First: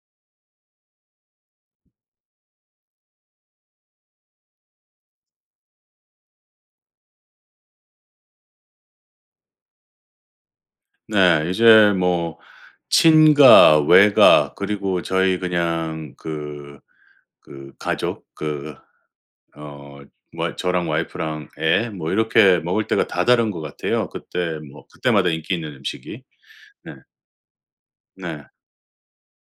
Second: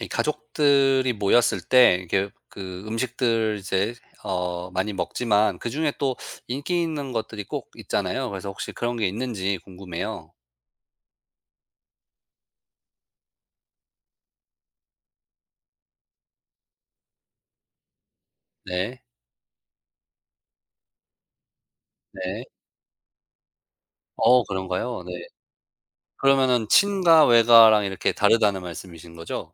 이 가족들이 모였을 때 이게 그 음식들 이제 어 많이 먹지만 그중에 또 인기 있는 것들이 꼭 있잖아요. 그래서 혹시 그런 게 있는지 궁금해요. 네. 이제 뭐 친가, 외가 그리고 저희 그냥 그 가족 그. 네. 어 뭐 저랑 와이프랑 애 뭐 네. 이렇게 먹을 때가 다 다른 것 같아요. 어 그때 뭐 그런가요? 네. 그때마다 인기 있는 음식이. 그러면은 네. 친가 외가랑 이렇게 네. 다르다는 말씀이신 거죠?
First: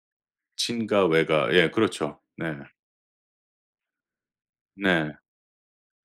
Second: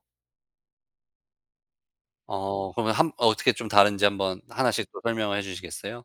친가, 외가. 예, 그렇죠. 네. 어 그러면 한 어떻게 좀 다른지 한번 하나씩 또 네. 설명을 해 주시겠어요?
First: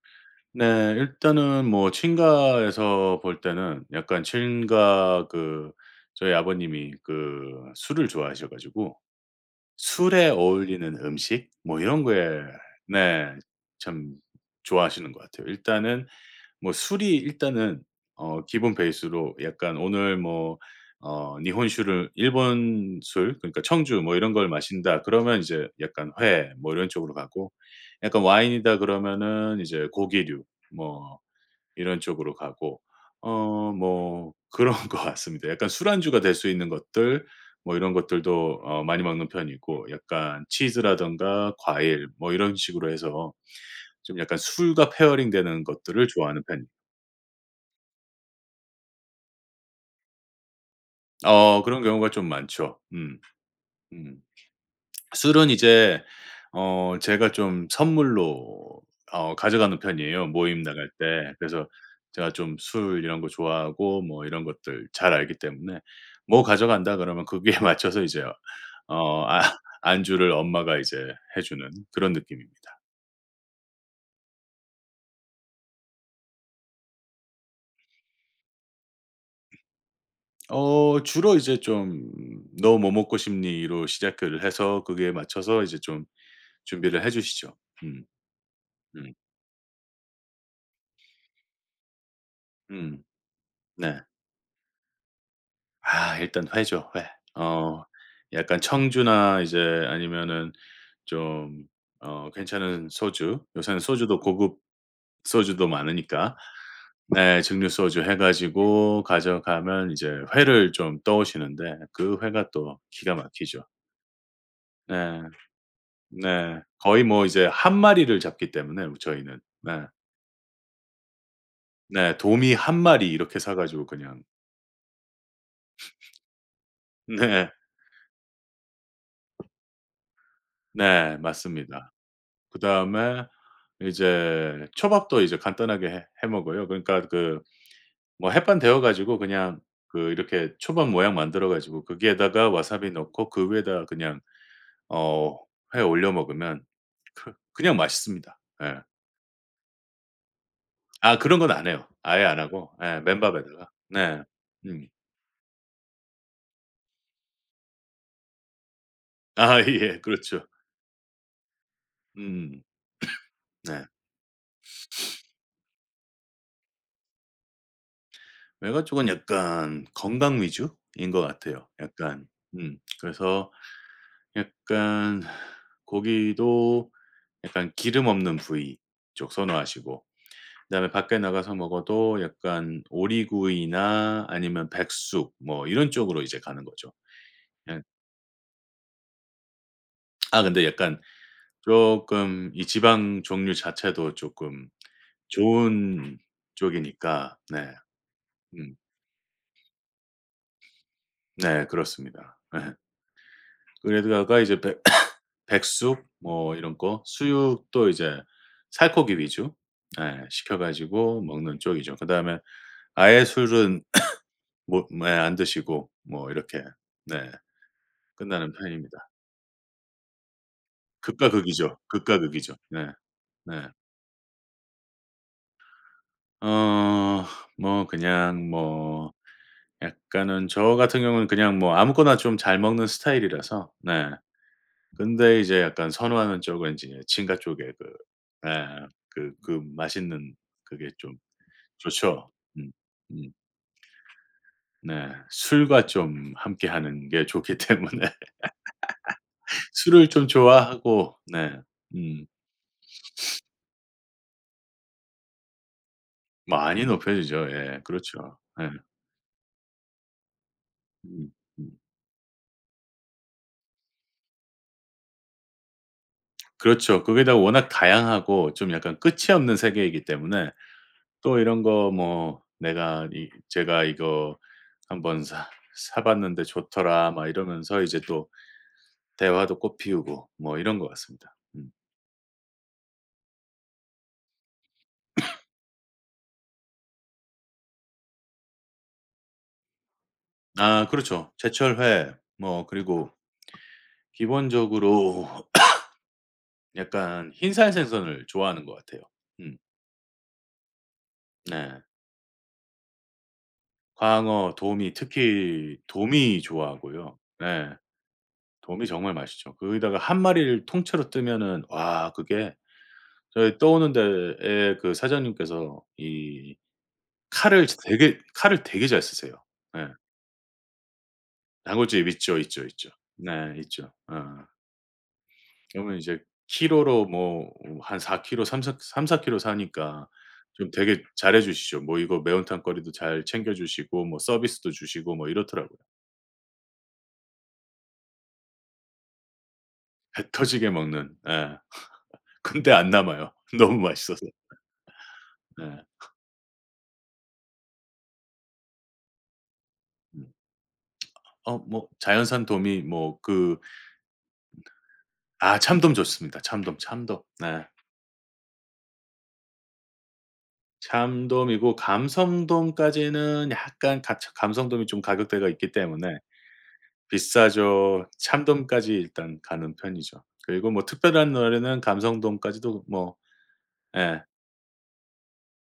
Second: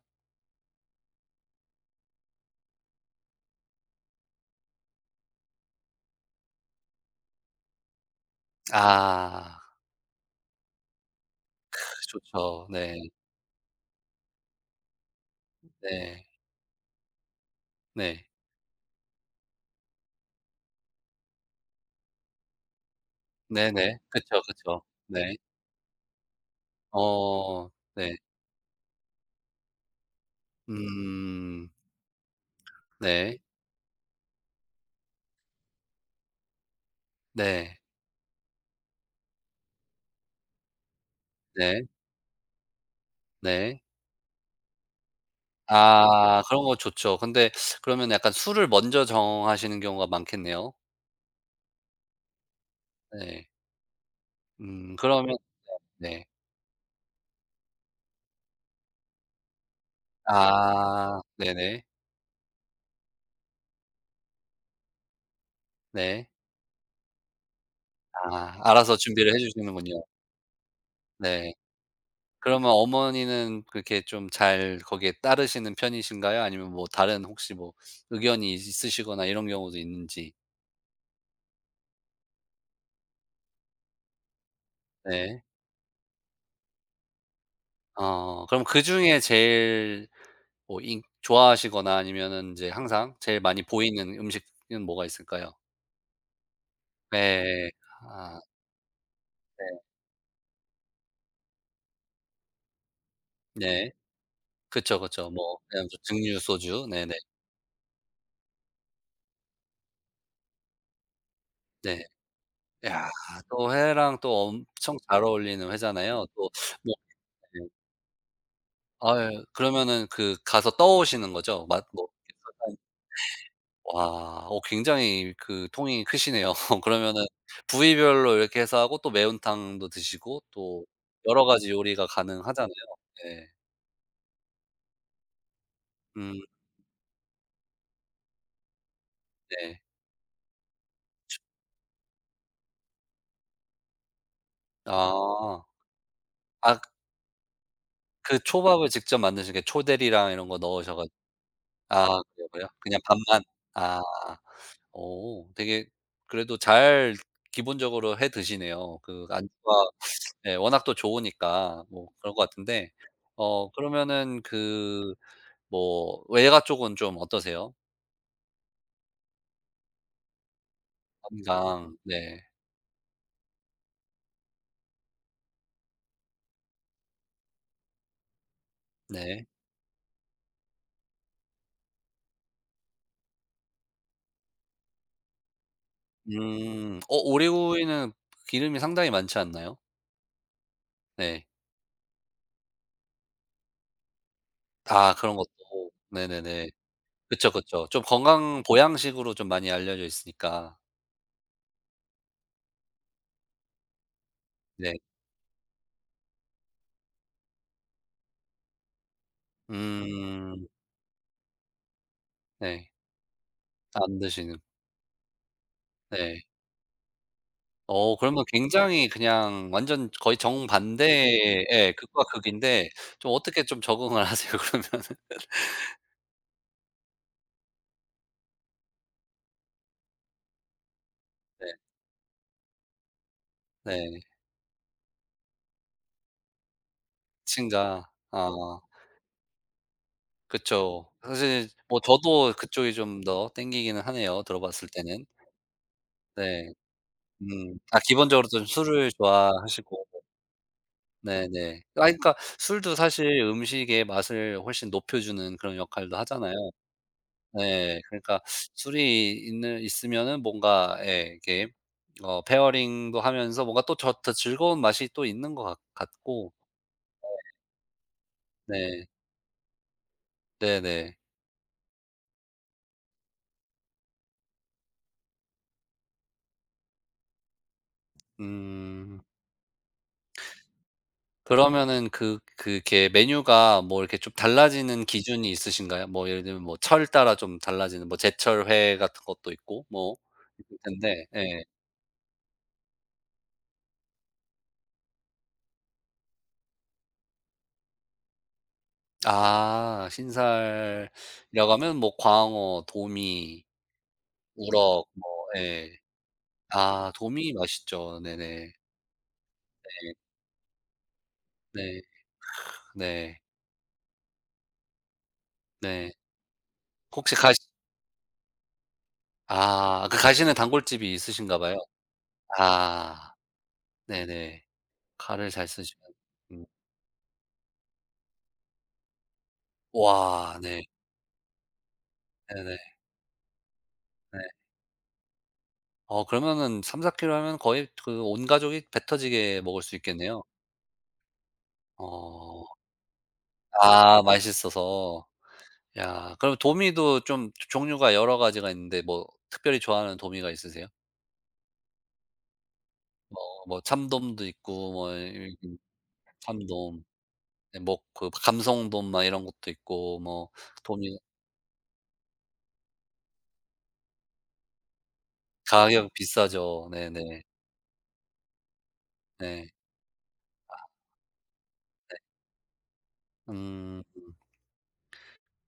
네. 일단은 뭐 친가에서 볼 때는 약간 친가 그, 저희 아버님이 그 술을 좋아하셔 가지고 아. 술에 어울리는 음식 뭐 이런 거에 좋죠. 네. 네 참 좋아하시는 것 같아요. 일단은 네. 뭐 술이 일단은 네. 기본 베이스로 약간 오늘 뭐 니혼슈를, 일본 술 그러니까 네네. 청주 뭐 이런 그쵸, 걸 그쵸. 마신다 네. 그러면 이제 약간 회 뭐 이런 쪽으로 가고, 어 네. 약간 와인이다 그러면은 이제 고기류 뭐 음. 이런 쪽으로 가고 네. 뭐 그런 것 같습니다. 약간 술안주가 될 수 있는 것들 뭐 네. 이런 것들도 많이 먹는 편이고, 약간 치즈라든가 네. 과일 뭐 이런 식으로 해서 네. 좀 약간 술과 페어링 되는 것들을 아 좋아하는 편이. 그런 거 좋죠. 근데 그러면 약간 술을 먼저 정하시는 경우가 많겠네요. 그런 경우가 좀 많죠. 음. 네. 음. 그러면 술은 이제 네. 제가 좀 선물로 가져가는 편이에요, 모임 나갈 아 때. 그래서 네네. 제가 좀 술 이런 거 좋아하고 뭐 이런 것들 잘 알기 때문에 네. "뭐 가져간다." 그러면 거기에 맞춰서 이제 아 알아서 어 준비를 해 아 주시는군요. 안주를 엄마가 이제 해 네. 주는 그런 그러면 느낌입니다. 어머니는 그렇게 좀 잘 거기에 따르시는 편이신가요? 아니면 뭐 다른 혹시 뭐 의견이 있으시거나 이런 경우도 있는지. 주로 이제 좀 "너 뭐 먹고 싶니?"로 시작을 해서 거기에 네. 맞춰서 이제 좀 준비를 해 주시죠. 음. 어 그럼 음. 그중에 제일 뭐 인 좋아하시거나 아니면은 이제 음. 항상 제일 많이 네. 보이는 음식은 뭐가 있을까요? 아, 일단 회죠, 회. 네. 어 아 약간 청주나 이제 네. 아니면은 좀 괜찮은 소주, 요새는 네. 소주도 고급 그쵸, 그쵸. 뭐 소주도 그냥 저 많으니까 증류 소주. 네네. 네, 증류 소주 해 가지고 가져가면 이제 회를 좀 떠오시는데 네. 그 회가 또 야 기가 막히죠. 또 회랑 또 엄청 네. 잘 어울리는 회잖아요. 또 네. 뭐 거의 뭐 이제 네. 한 마리를 잡기 때문에 저희는. 아유 네. 그러면은 그 가서 떠오시는 거죠? 맛 뭐 네, 도미 한 마리 이렇게 사 가지고 그냥. 와 어 굉장히 그 통이 크시네요. 그러면은 네. 부위별로 이렇게 해서 하고 또 매운탕도 드시고 또 네, 여러 가지 맞습니다. 요리가 가능하잖아요. 그다음에 네. 이제 초밥도 이제 간단하게 해 음. 먹어요. 그러니까 그 뭐 햇반 데워 가지고 그냥 네. 그 이렇게 초밥 모양 만들어 가지고 거기에다가 와사비 넣고 그 위에다 그냥 어 아. 회 올려 먹으면 아 그 그냥 맛있습니다. 그 예. 초밥을 직접 만드신 게 초대리랑 이런 거 넣으셔 가지고 아 그런 건 안 해요. 아 아예 안 그래요 하고, 예, 그냥 밥만? 맨밥에다가. 아. 네. 음. 오 되게 그래도 잘 기본적으로 해 드시네요. 그 아, 안주가 예. 그렇죠. 예 워낙 또 좋으니까 뭐 그런 것 음. 같은데 어 네. 그러면은 그 뭐 외가 쪽은 좀 어떠세요? 외가 쪽은 약간 건강 위주인 것 같아요. 건강 약간 네. 그래서 약간 고기도 약간 기름 없는 부위 쪽 네. 선호하시고 그다음에 밖에 나가서 먹어도 약간 오리구이나 아니면 백숙 뭐 이런 쪽으로 이제 가는 거죠. 음. 어 예. 오리구이는 기름이 상당히 많지 않나요? 아 근데 약간 네. 쪼끔 이 지방 종류 자체도 쪼끔 아 그런 것도. 좋은 네네네. 쪽이니까 그쵸, 네. 그쵸. 좀 건강 음. 보양식으로 좀 많이 알려져 있으니까. 네, 그렇습니다. 예. 그러다가 이제 백 네. 백숙 뭐 이런 거 수육도 이제 살코기 위주 예 음. 시켜 가지고 먹는 쪽이죠. 그다음에 네. 아예 술은 안 드시는. 뭐 예 안 드시고 뭐 네. 이렇게 네 어 그러면 끝나는 편입니다. 굉장히 그냥 완전 거의 극과 정반대의 극이죠. 예 극과 극과 극이죠. 네. 극인데 좀 어떻게 네. 좀 적응을 하세요 그러면? 어 뭐 그냥 뭐 약간은 저 같은 경우는 그냥 네. 뭐 아무거나 좀 잘 먹는 스타일이라서 네. 네. 근데 이제 약간 선호하는 쪽은 이제 친가 쪽에 그, 친가. 아 예. 그 맛있는 그게 그쵸. 좀 사실 뭐 좋죠. 저도 음. 그쪽이 좀 음. 더 땡기기는 하네요 들어봤을 네. 때는. 술과 좀 네. 함께하는 게 좋기 음. 아 때문에 기본적으로 좀 술을 좋아하시고 술을 좀 좋아하고 네. 네네. 아 음. 그러니까 술도 사실 음식의 맛을 훨씬 높여주는 그런 역할도 하잖아요. 많이 높여지죠. 예. 네. 그렇죠. 그러니까 예. 술이 있는 있으면은 뭔가 예 음. 이렇게 음. 어 페어링도 하면서 뭔가 또 더 즐거운 맛이 또 있는 것 같 같고 그렇죠. 거기에다가 워낙 다양하고 좀 약간 네. 끝이 없는 세계이기 때문에 네네. 또 이런 거 뭐 "내가 이 제가 이거 한번 사 봤는데 좋더라." 막 이러면서 이제 또 음. 대화도 꽃 피우고 뭐 이런 것 같습니다. 음. 그러면은 그 그게 메뉴가 뭐 이렇게 좀 달라지는 기준이 있으신가요? 뭐 예를 들면 뭐 철 따라 좀 달라지는 뭐 제철 회 같은 것도 있고 뭐 있을 아 텐데 그렇죠. 예. 제철 회 뭐 그리고 기본적으로 약간 흰살 생선을 좋아하는 것 같아요. 음 아 신살이라고 네. 하면 뭐 광어, 도미, 광어, 도미, 우럭 뭐 특히 예. 도미 아 좋아하고요. 도미 네. 맛있죠. 네네. 도미 정말 맛있죠. 거기다가 네. 한 마리를 통째로 뜨면은 네. 와, 그게 네. 저희 떠오는 데에 그 사장님께서 네. 이 혹시 가시 칼을 되게 잘 쓰세요. 예. 아 그 가시는 단골집이 있으신가 봐요. 단골집 있죠, 있죠, 있죠. 아 네 있죠. 어. 네네. 가를 잘 쓰시 그러면 면 이제 키로로 뭐 한4 키로, 3-4, 3사 키로 사니까 와 좀 네. 되게 잘해 주시죠. 뭐 이거 매운탕 네네. 거리도 잘 챙겨 주시고 뭐 네. 서비스도 주시고 뭐 이렇더라고요. 어 그러면은 3-4 킬로 하면 거의 그 온 가족이 배 터지게 먹을 수 배 있겠네요. 터지게 먹는. 예. 어. 근데 안 남아요. 너무 아 맛있어서. 맛있어서. 네. 야 그럼 도미도 좀 종류가 여러 가지가 있는데 뭐 특별히 좋아하는 음. 도미가 있으세요? 뭐 자연산 도미 뭐 그. 어 뭐 참돔도 있고 뭐 이 아 이 참돔 좋습니다. 참돔, 참돔 참돔. 네. 네 뭐 그 감성돔 막 이런 것도 있고 뭐 도미 참돔이고 감성돔까지는 약간 가 감성돔이 좀 가격대가 있기 가격 때문에 비싸죠. 네네. 비싸죠. 참돔까지 일단 네. 가는 편이죠. 그리고 뭐 특별한 날에는 감성돔까지도 뭐 음 예.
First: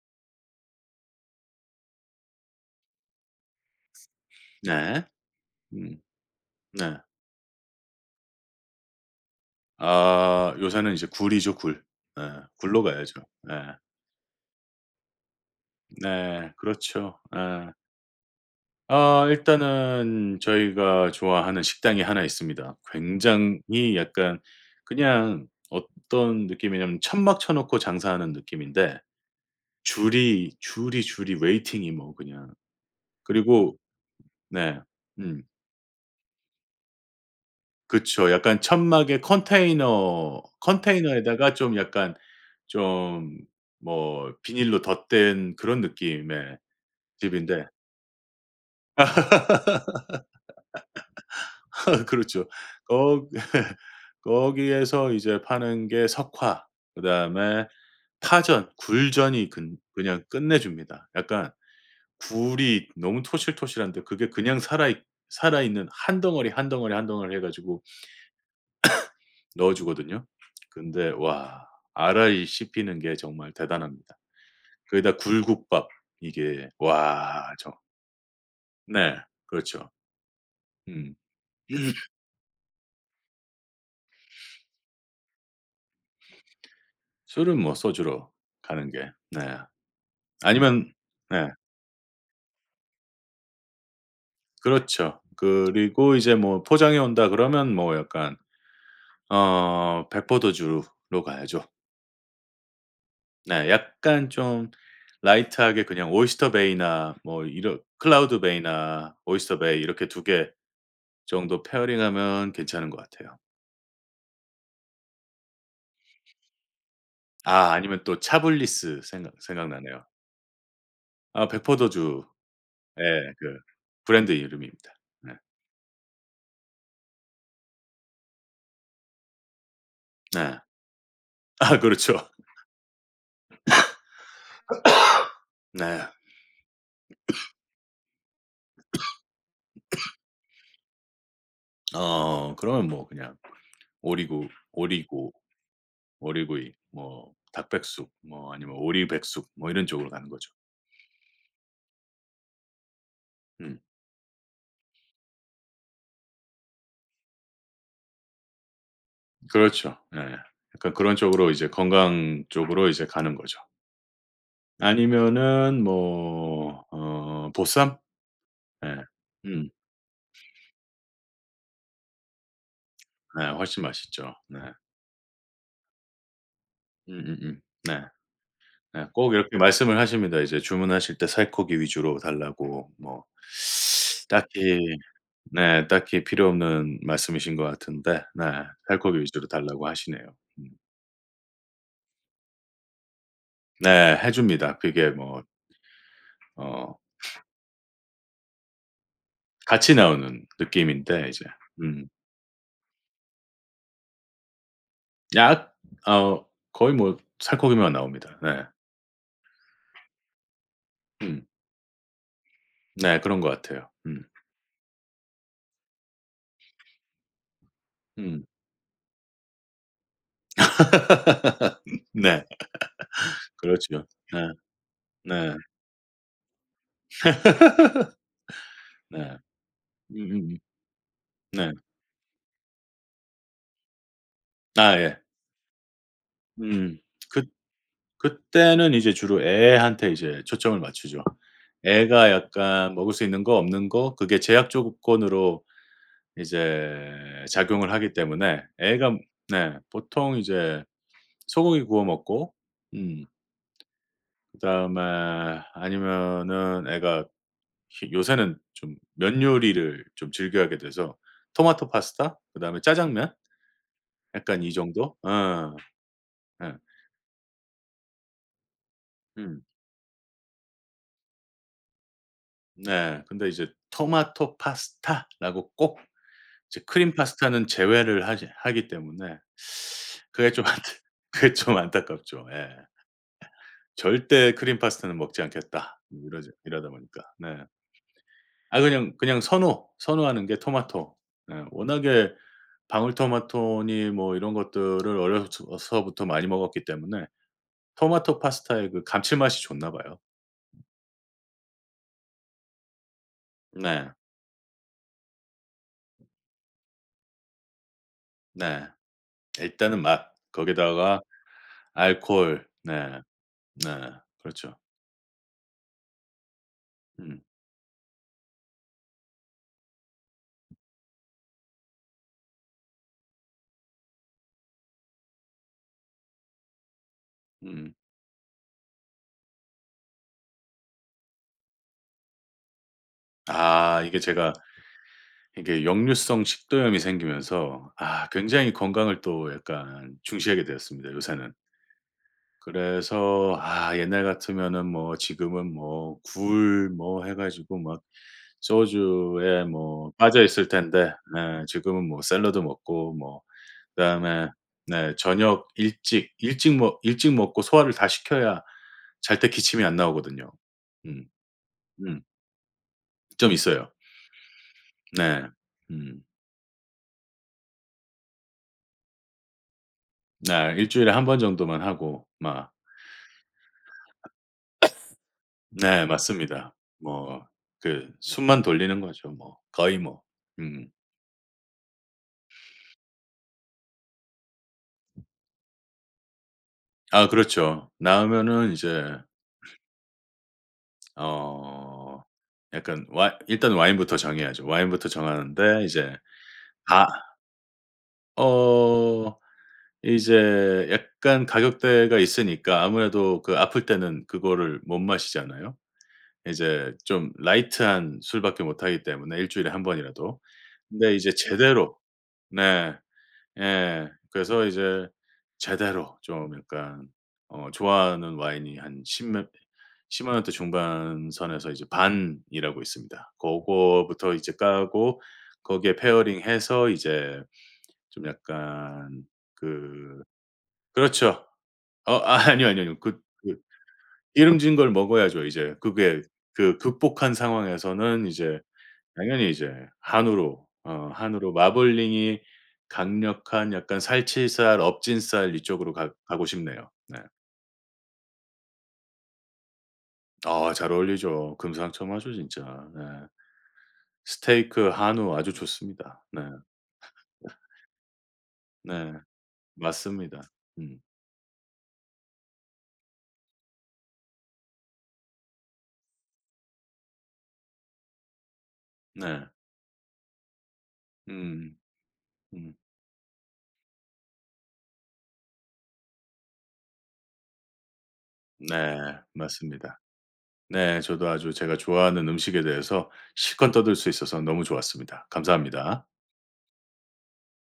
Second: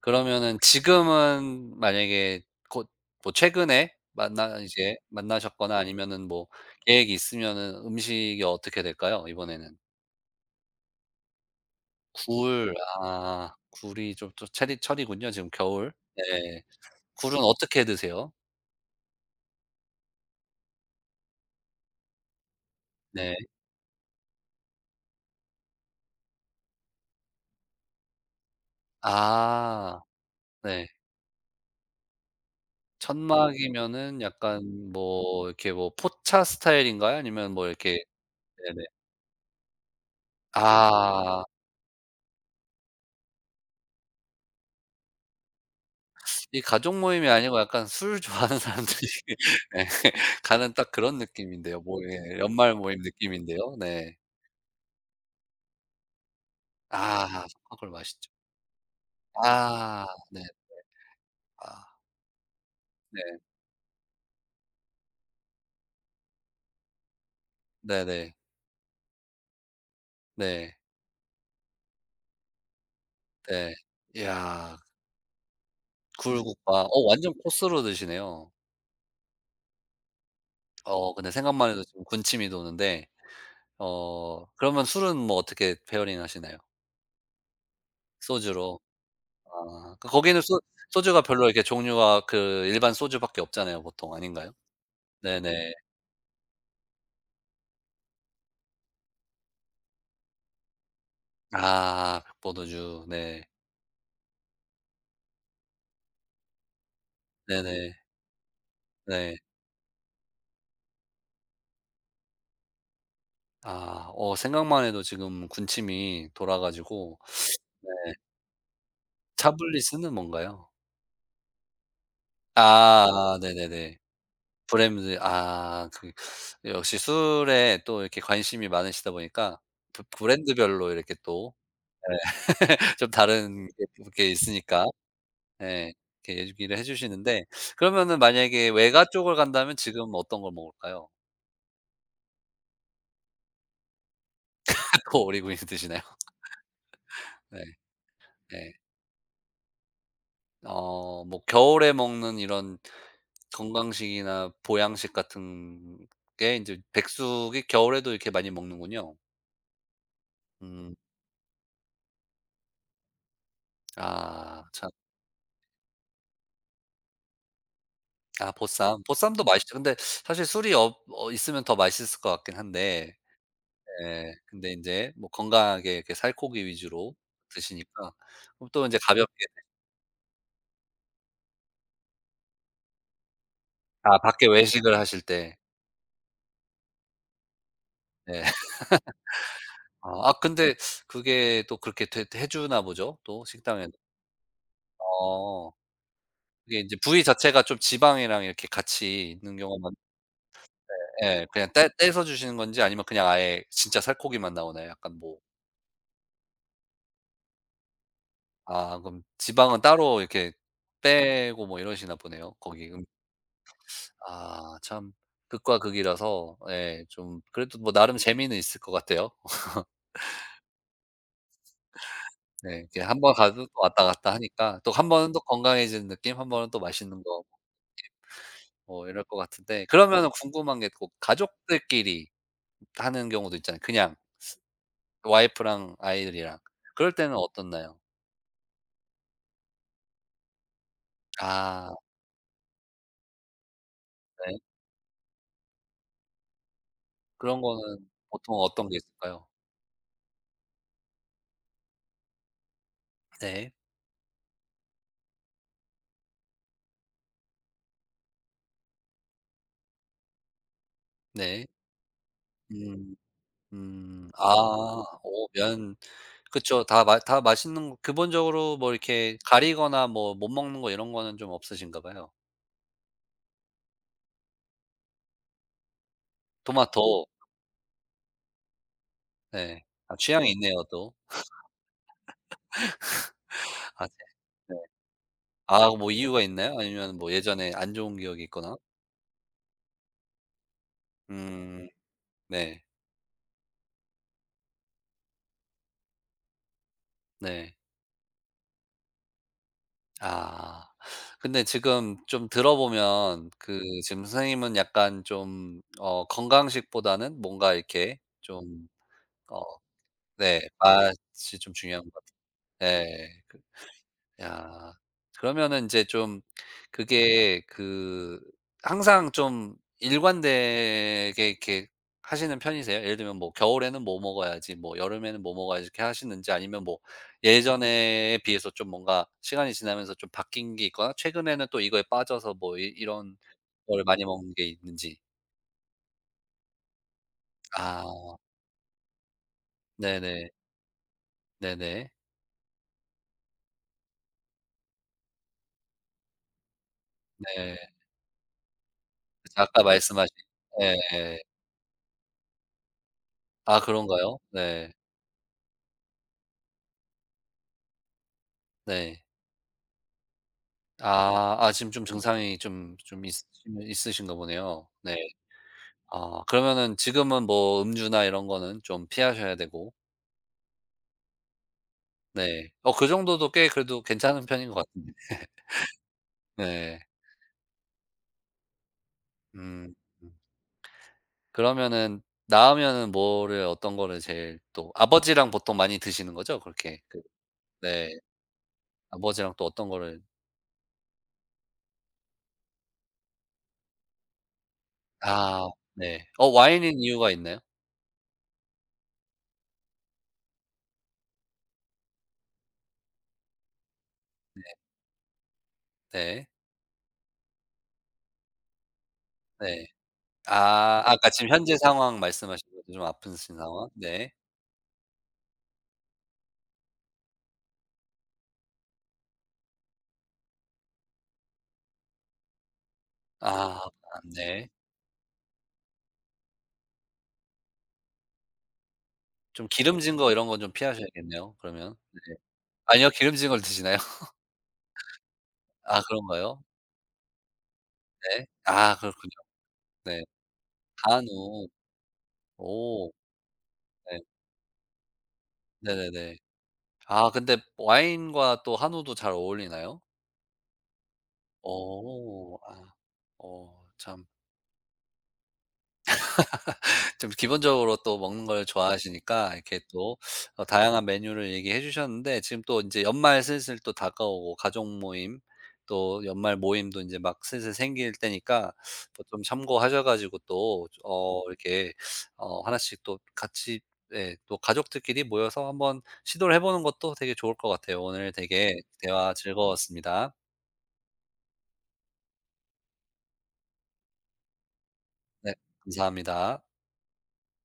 그러면은 지금은 만약에 곧 뭐 최근에 만나 이제 네. 만나셨거나 음 아니면은 뭐 네. 계획이 있으면은 음식이 어떻게 될까요? 이번에는? 아 요새는 이제 굴이죠, 굴. 예. 굴. 굴로 가야죠. 아 예. 굴이 좀 또 철이 철이군요 지금 겨울. 네. 네. 그렇죠. 굴은 예. 어떻게 드세요? 아 일단은 저희가 좋아하는 식당이 하나 있습니다. 네. 굉장히 약간 그냥 어떤 느낌이냐면 천막 쳐 놓고 장사하는 느낌인데 아 네. 줄이 웨이팅이 뭐 그냥. 그리고 천막이면은 네. 약간 음. 뭐 이렇게 뭐 포차 스타일인가요? 아니면 뭐 이렇게 그쵸. 약간 네네. 천막에 컨테이너에다가 아 좀 약간 좀 뭐 비닐로 덧댄 그런 느낌의 이 가족 모임이 아니고 집인데 약간 술 좋아하는 사람들이 예 가는 딱 그런 느낌인데요. 뭐 예 그렇죠. 연말 모임 거 느낌인데요. 네. 거기에서 이제 파는 게 석화 아 그다음에 소박골 맛있죠. 파전, 굴전이 근 아 그냥 네. 끝내줍니다. 약간 아 굴이 너무 네. 토실토실한데 그게 그냥 살아있는 한 덩어리 해 가지고 네 네. 넣어 주거든요. 네. 근데 와 알알이 씹히는 게 정말 네. 대단합니다. 이야. 거기다 굴국밥 이게 굴국밥. 어 완전 와 저 코스로 드시네요. 네. 그렇죠. 어 음. 근데 생각만 해도 지금 군침이 도는데 어 그러면 술은 뭐 어떻게 페어링 하시나요? 술은 뭐 소주로 소주로. 가는 게 네. 아 그 거기는 소 아니면 소주가 별로 네. 이렇게 종류가 그 일반 소주밖에 없잖아요 보통. 아닌가요? 그렇죠. 네네. 그리고 이제 뭐 포장해 온다 그러면 뭐 약간 백포도주로 가야죠. 아 백포도주. 네. 네. 약간 좀 라이트하게 그냥 오이스터 베이나 뭐 이런 네네. 클라우드 베이나 네. 오이스터 베이 이렇게 두개 정도 페어링하면 괜찮은 것 같아요. 아 어 생각만 해도 지금 군침이 돌아 가지고 아 아니면 네. 또 차블리스 생각나네요. 차블리스는 뭔가요? 아 백포도주 예 아 아, 그 네네네. 브랜드 이름입니다. 브랜드 네. 아 그 역시 술에 또 이렇게 관심이 많으시다 보니까 브 네. 브랜드별로 이렇게 또 아 그렇죠. 예 좀 다른 게 그렇게 있으니까 예 네. 이렇게 얘기를 해 주시는데 그러면은 만약에 외가 쪽을 간다면 지금 어떤 걸 먹을까요? 어 그러면 뭐 그냥 오리구 또 오리고 오리구이 드시나요? 오리구이 뭐 네. 닭백숙 뭐 네. 아니면 오리백숙 뭐 이런 쪽으로 가는 거죠. 어 뭐 겨울에 먹는 이런 음 건강식이나 보양식 같은 게 인제 백숙이 겨울에도 이렇게 많이 먹는군요. 그렇죠. 예. 약간 음. 그런 쪽으로 이제 건강 쪽으로 이제 가는 거죠. 아 참. 아니면은 뭐 보쌈? 아 예. 보쌈. 보쌈도 음. 맛있죠. 근데 사실 술이 없 어 있으면 더 맛있을 것 같긴 한데 네. 훨씬 맛있죠. 예 네. 근데 인제 뭐 건강하게 이렇게 살코기 위주로 네. 드시니까 그럼 또 인제 네. 가볍게 꼭 이렇게 말씀을 하십니다. 이제 주문하실 때 살코기 위주로 달라고 뭐 아 밖에 딱히 외식을 하실 때 네, 딱히 필요 없는 말씀이신 것 같은데 네. 네 살코기 위주로 달라고 아 아 하시네요. 근데 그게 또 그렇게 되 해 주나 보죠? 또 식당에서. 네. 해 줍니다. 그게 뭐 어. 그게 어 인제 부위 자체가 좀 지방이랑 이렇게 같이 있는 경우가 같이 많 나오는 느낌인데 이제 예. 그냥 떼 음 떼서 주시는 건지 아니면 그냥 아예 진짜 살코기만 나오나요? 약간 뭐 약 어 거의 뭐 살코기만 나옵니다. 네. 아 그럼 지방은 따로 이렇게 음. 빼고 뭐 이러시나 보네요. 거기 네. 그런 것 같아요. 음. 아 참 극과 극이라서 예 좀 그래도 뭐 나름 음. 재미는 있을 것 같아요. 네. 네 이렇게 한번 가도 또 왔다 그렇죠. 갔다 네. 하니까 또 한 번은 또 네. 건강해지는 느낌 한 번은 또 맛있는 거 뭐 이럴 것 네. 같은데 그러면은 음음음. 궁금한 게 꼭 네. 가족들끼리 하는 경우도 있잖아요. 그냥 아 예. 와이프랑 아이들이랑. 음. 그럴 때는 그 어떻나요? 그때는 이제 주로 애한테 이제 초점을 맞추죠. 아 애가 약간 먹을 수 있는 거 없는 거 그게 네. 제약 조건으로 이제 그런 작용을 거는 하기 보통 때문에 어떤 게 애가 있을까요? 네 보통 이제 소고기 구워 먹고 음 네. 그다음에 아니면은 애가 히 요새는 좀 면 요리를 좀 즐겨하게 돼서 네. 토마토 파스타 그다음에 음. 짜장면 음. 아. 약간 이 정도? 오 어. 면 예. 그쵸. 다 맛 다 맛있는 거 기본적으로 뭐 이렇게 음. 가리거나 뭐 못 먹는 거 이런 거는 좀 없으신가 봐요. 네. 근데 이제 토마토 파스타라고 꼭 이제 토마토. 크림 파스타는 제외를 하지 하기 때문에 네. 아 그게 취향이 좀 안타 있네요 또. 그게 좀 안타깝죠. 예. 아 네. '절대 네. 크림 파스타는 먹지 아 않겠다.' 뭐 이유가 이러지 있나요? 이러다 아니면 뭐 보니까. 네. 예전에 안 좋은 기억이 있거나? 아 그냥 그냥 선호하는 게 토마토. 예. 음. 워낙에 네. 방울토마토니 뭐 이런 것들을 어려서 서부터 많이 먹었기 때문에 네. 토마토 파스타의 그 감칠맛이 좋나 봐요. 아. 근데 지금 좀 들어보면 그 네. 지금 선생님은 약간 좀 어 건강식보다는 뭔가 이렇게 네. 좀 어 일단은 맛. 네 거기다가 맛이 좀 중요한 알코올. 네. 예. 그 네. 그렇죠. 야. 그러면은 인제 좀 음. 그게 그 항상 좀 일관되게 이렇게 하시는 편이세요? 예를 들면 뭐 겨울에는 뭐 먹어야지, 뭐 여름에는 뭐 먹어야지 이렇게 하시는지 아니면 뭐 음. 예전에 비해서 좀 뭔가 시간이 지나면서 좀 바뀐 게 있거나 최근에는 또 이거에 빠져서 뭐 이 이런 아 걸 많이 먹는 게 있는지. 이게 역류성 식도염이 생기면서 아 아. 굉장히 건강을 또 약간 네네. 중시하게 되었습니다 요새는. 네네. 그래서 아 옛날 같으면은 뭐 지금은 뭐 굴 뭐 해 가지고 네. 막 그래서 소주에 아까 뭐 말씀하신 빠져 있을 텐데 예예. 네 지금은 뭐 샐러드 먹고 뭐 아 그런가요? 그다음에 네. 네 저녁 일찍 먹고 소화를 다 시켜야 네. 잘 때 기침이 안 나오거든요. 음. 아. 아 지금 좀 음. 증상이 좀 있좀 으 있어요. 있으신가 보네요. 네. 네. 음. 아 그러면은 지금은 뭐 음주나 이런 거는 좀 피하셔야 되고 네. 일 주일에 한 번 정도만 하고 네. 막 어 그 정도도 꽤 그래도 괜찮은 편인 것 같은데. 네 맞습니다. 네. 뭐 그 숨만 돌리는 거죠 뭐. 음. 거의 뭐. 음. 음. 그러면은 나으면은 뭐를 어떤 거를 제일 또 아버지랑 보통 많이 드시는 거죠? 그렇게 그 아 그렇죠. 네. 나오면은 이제 아버지랑 또 어떤 거를 어 약간 와 일단 와인부터 정해야죠. 와인부터 아 정하는데 이제 네. 어 와인인 아 이유가 있나요? 어 이제 약간 가격대가 있으니까 아무래도 그 아플 때는 그거를 못 마시잖아요. 네. 이제 좀 라이트한 술밖에 못 하기 때문에 일 주일에 한 네. 번이라도. 아 근데 아까 이제 지금 현재 제대로 상황 말씀하신 거죠? 네. 좀 아프신 상황. 예. 네. 그래서 이제 제대로 좀 약간 좋아하는 와인이 한 10 몇1 0 원대 중반 선에서 이제 반이라고 있습니다. 아 고거부터 이제 네. 까고 거기에 페어링해서 이제 좀 약간 좀 기름진 그. 거 이런 건 좀 그렇죠. 피하셔야겠네요 그러면. 어 네. 아, 아니요, 아니요, 아니요. 아니요. 기름진 걸 드시나요? 기름진 걸 먹어야죠 이제. 아 그게 그런가요? 그 극복한 상황에서는 네. 이제 아 그렇군요. 당연히 이제 네. 한우로 한우로 한우. 마블링이 오. 강력한 약간 네. 살치살, 엎진살 이쪽으로 가 네네네. 가고 싶네요. 네. 아 근데 와인과 또 한우도 잘 어울리나요? 아 잘 어울리죠. 금상첨화죠 어. 진짜. 아. 네. 어 참. 스테이크, 한우 아주 좋습니다. 네. 좀 기본적으로 또 먹는 걸 네. 좋아하시니까 이렇게 또 맞습니다. 어 음. 다양한 메뉴를 얘기해 주셨는데 지금 또 인제 연말 슬슬 또 다가오고 가족 모임 또 연말 모임도 인제 막 슬슬 생길 때니까 뭐 좀 네. 참고하셔 가지고 또 어 음. 이렇게 어 음. 하나씩 또 같이 예 또 가족들끼리 모여서 한번 시도를 해 보는 것도 되게 좋을 것 같아요. 오늘 되게 네. 대화 맞습니다. 즐거웠습니다. 네. 저도 아주 제가 좋아하는 음식에 대해서 실컷 떠들 수 있어서 너무 좋았습니다. 네 감사합니다. 감사합니다.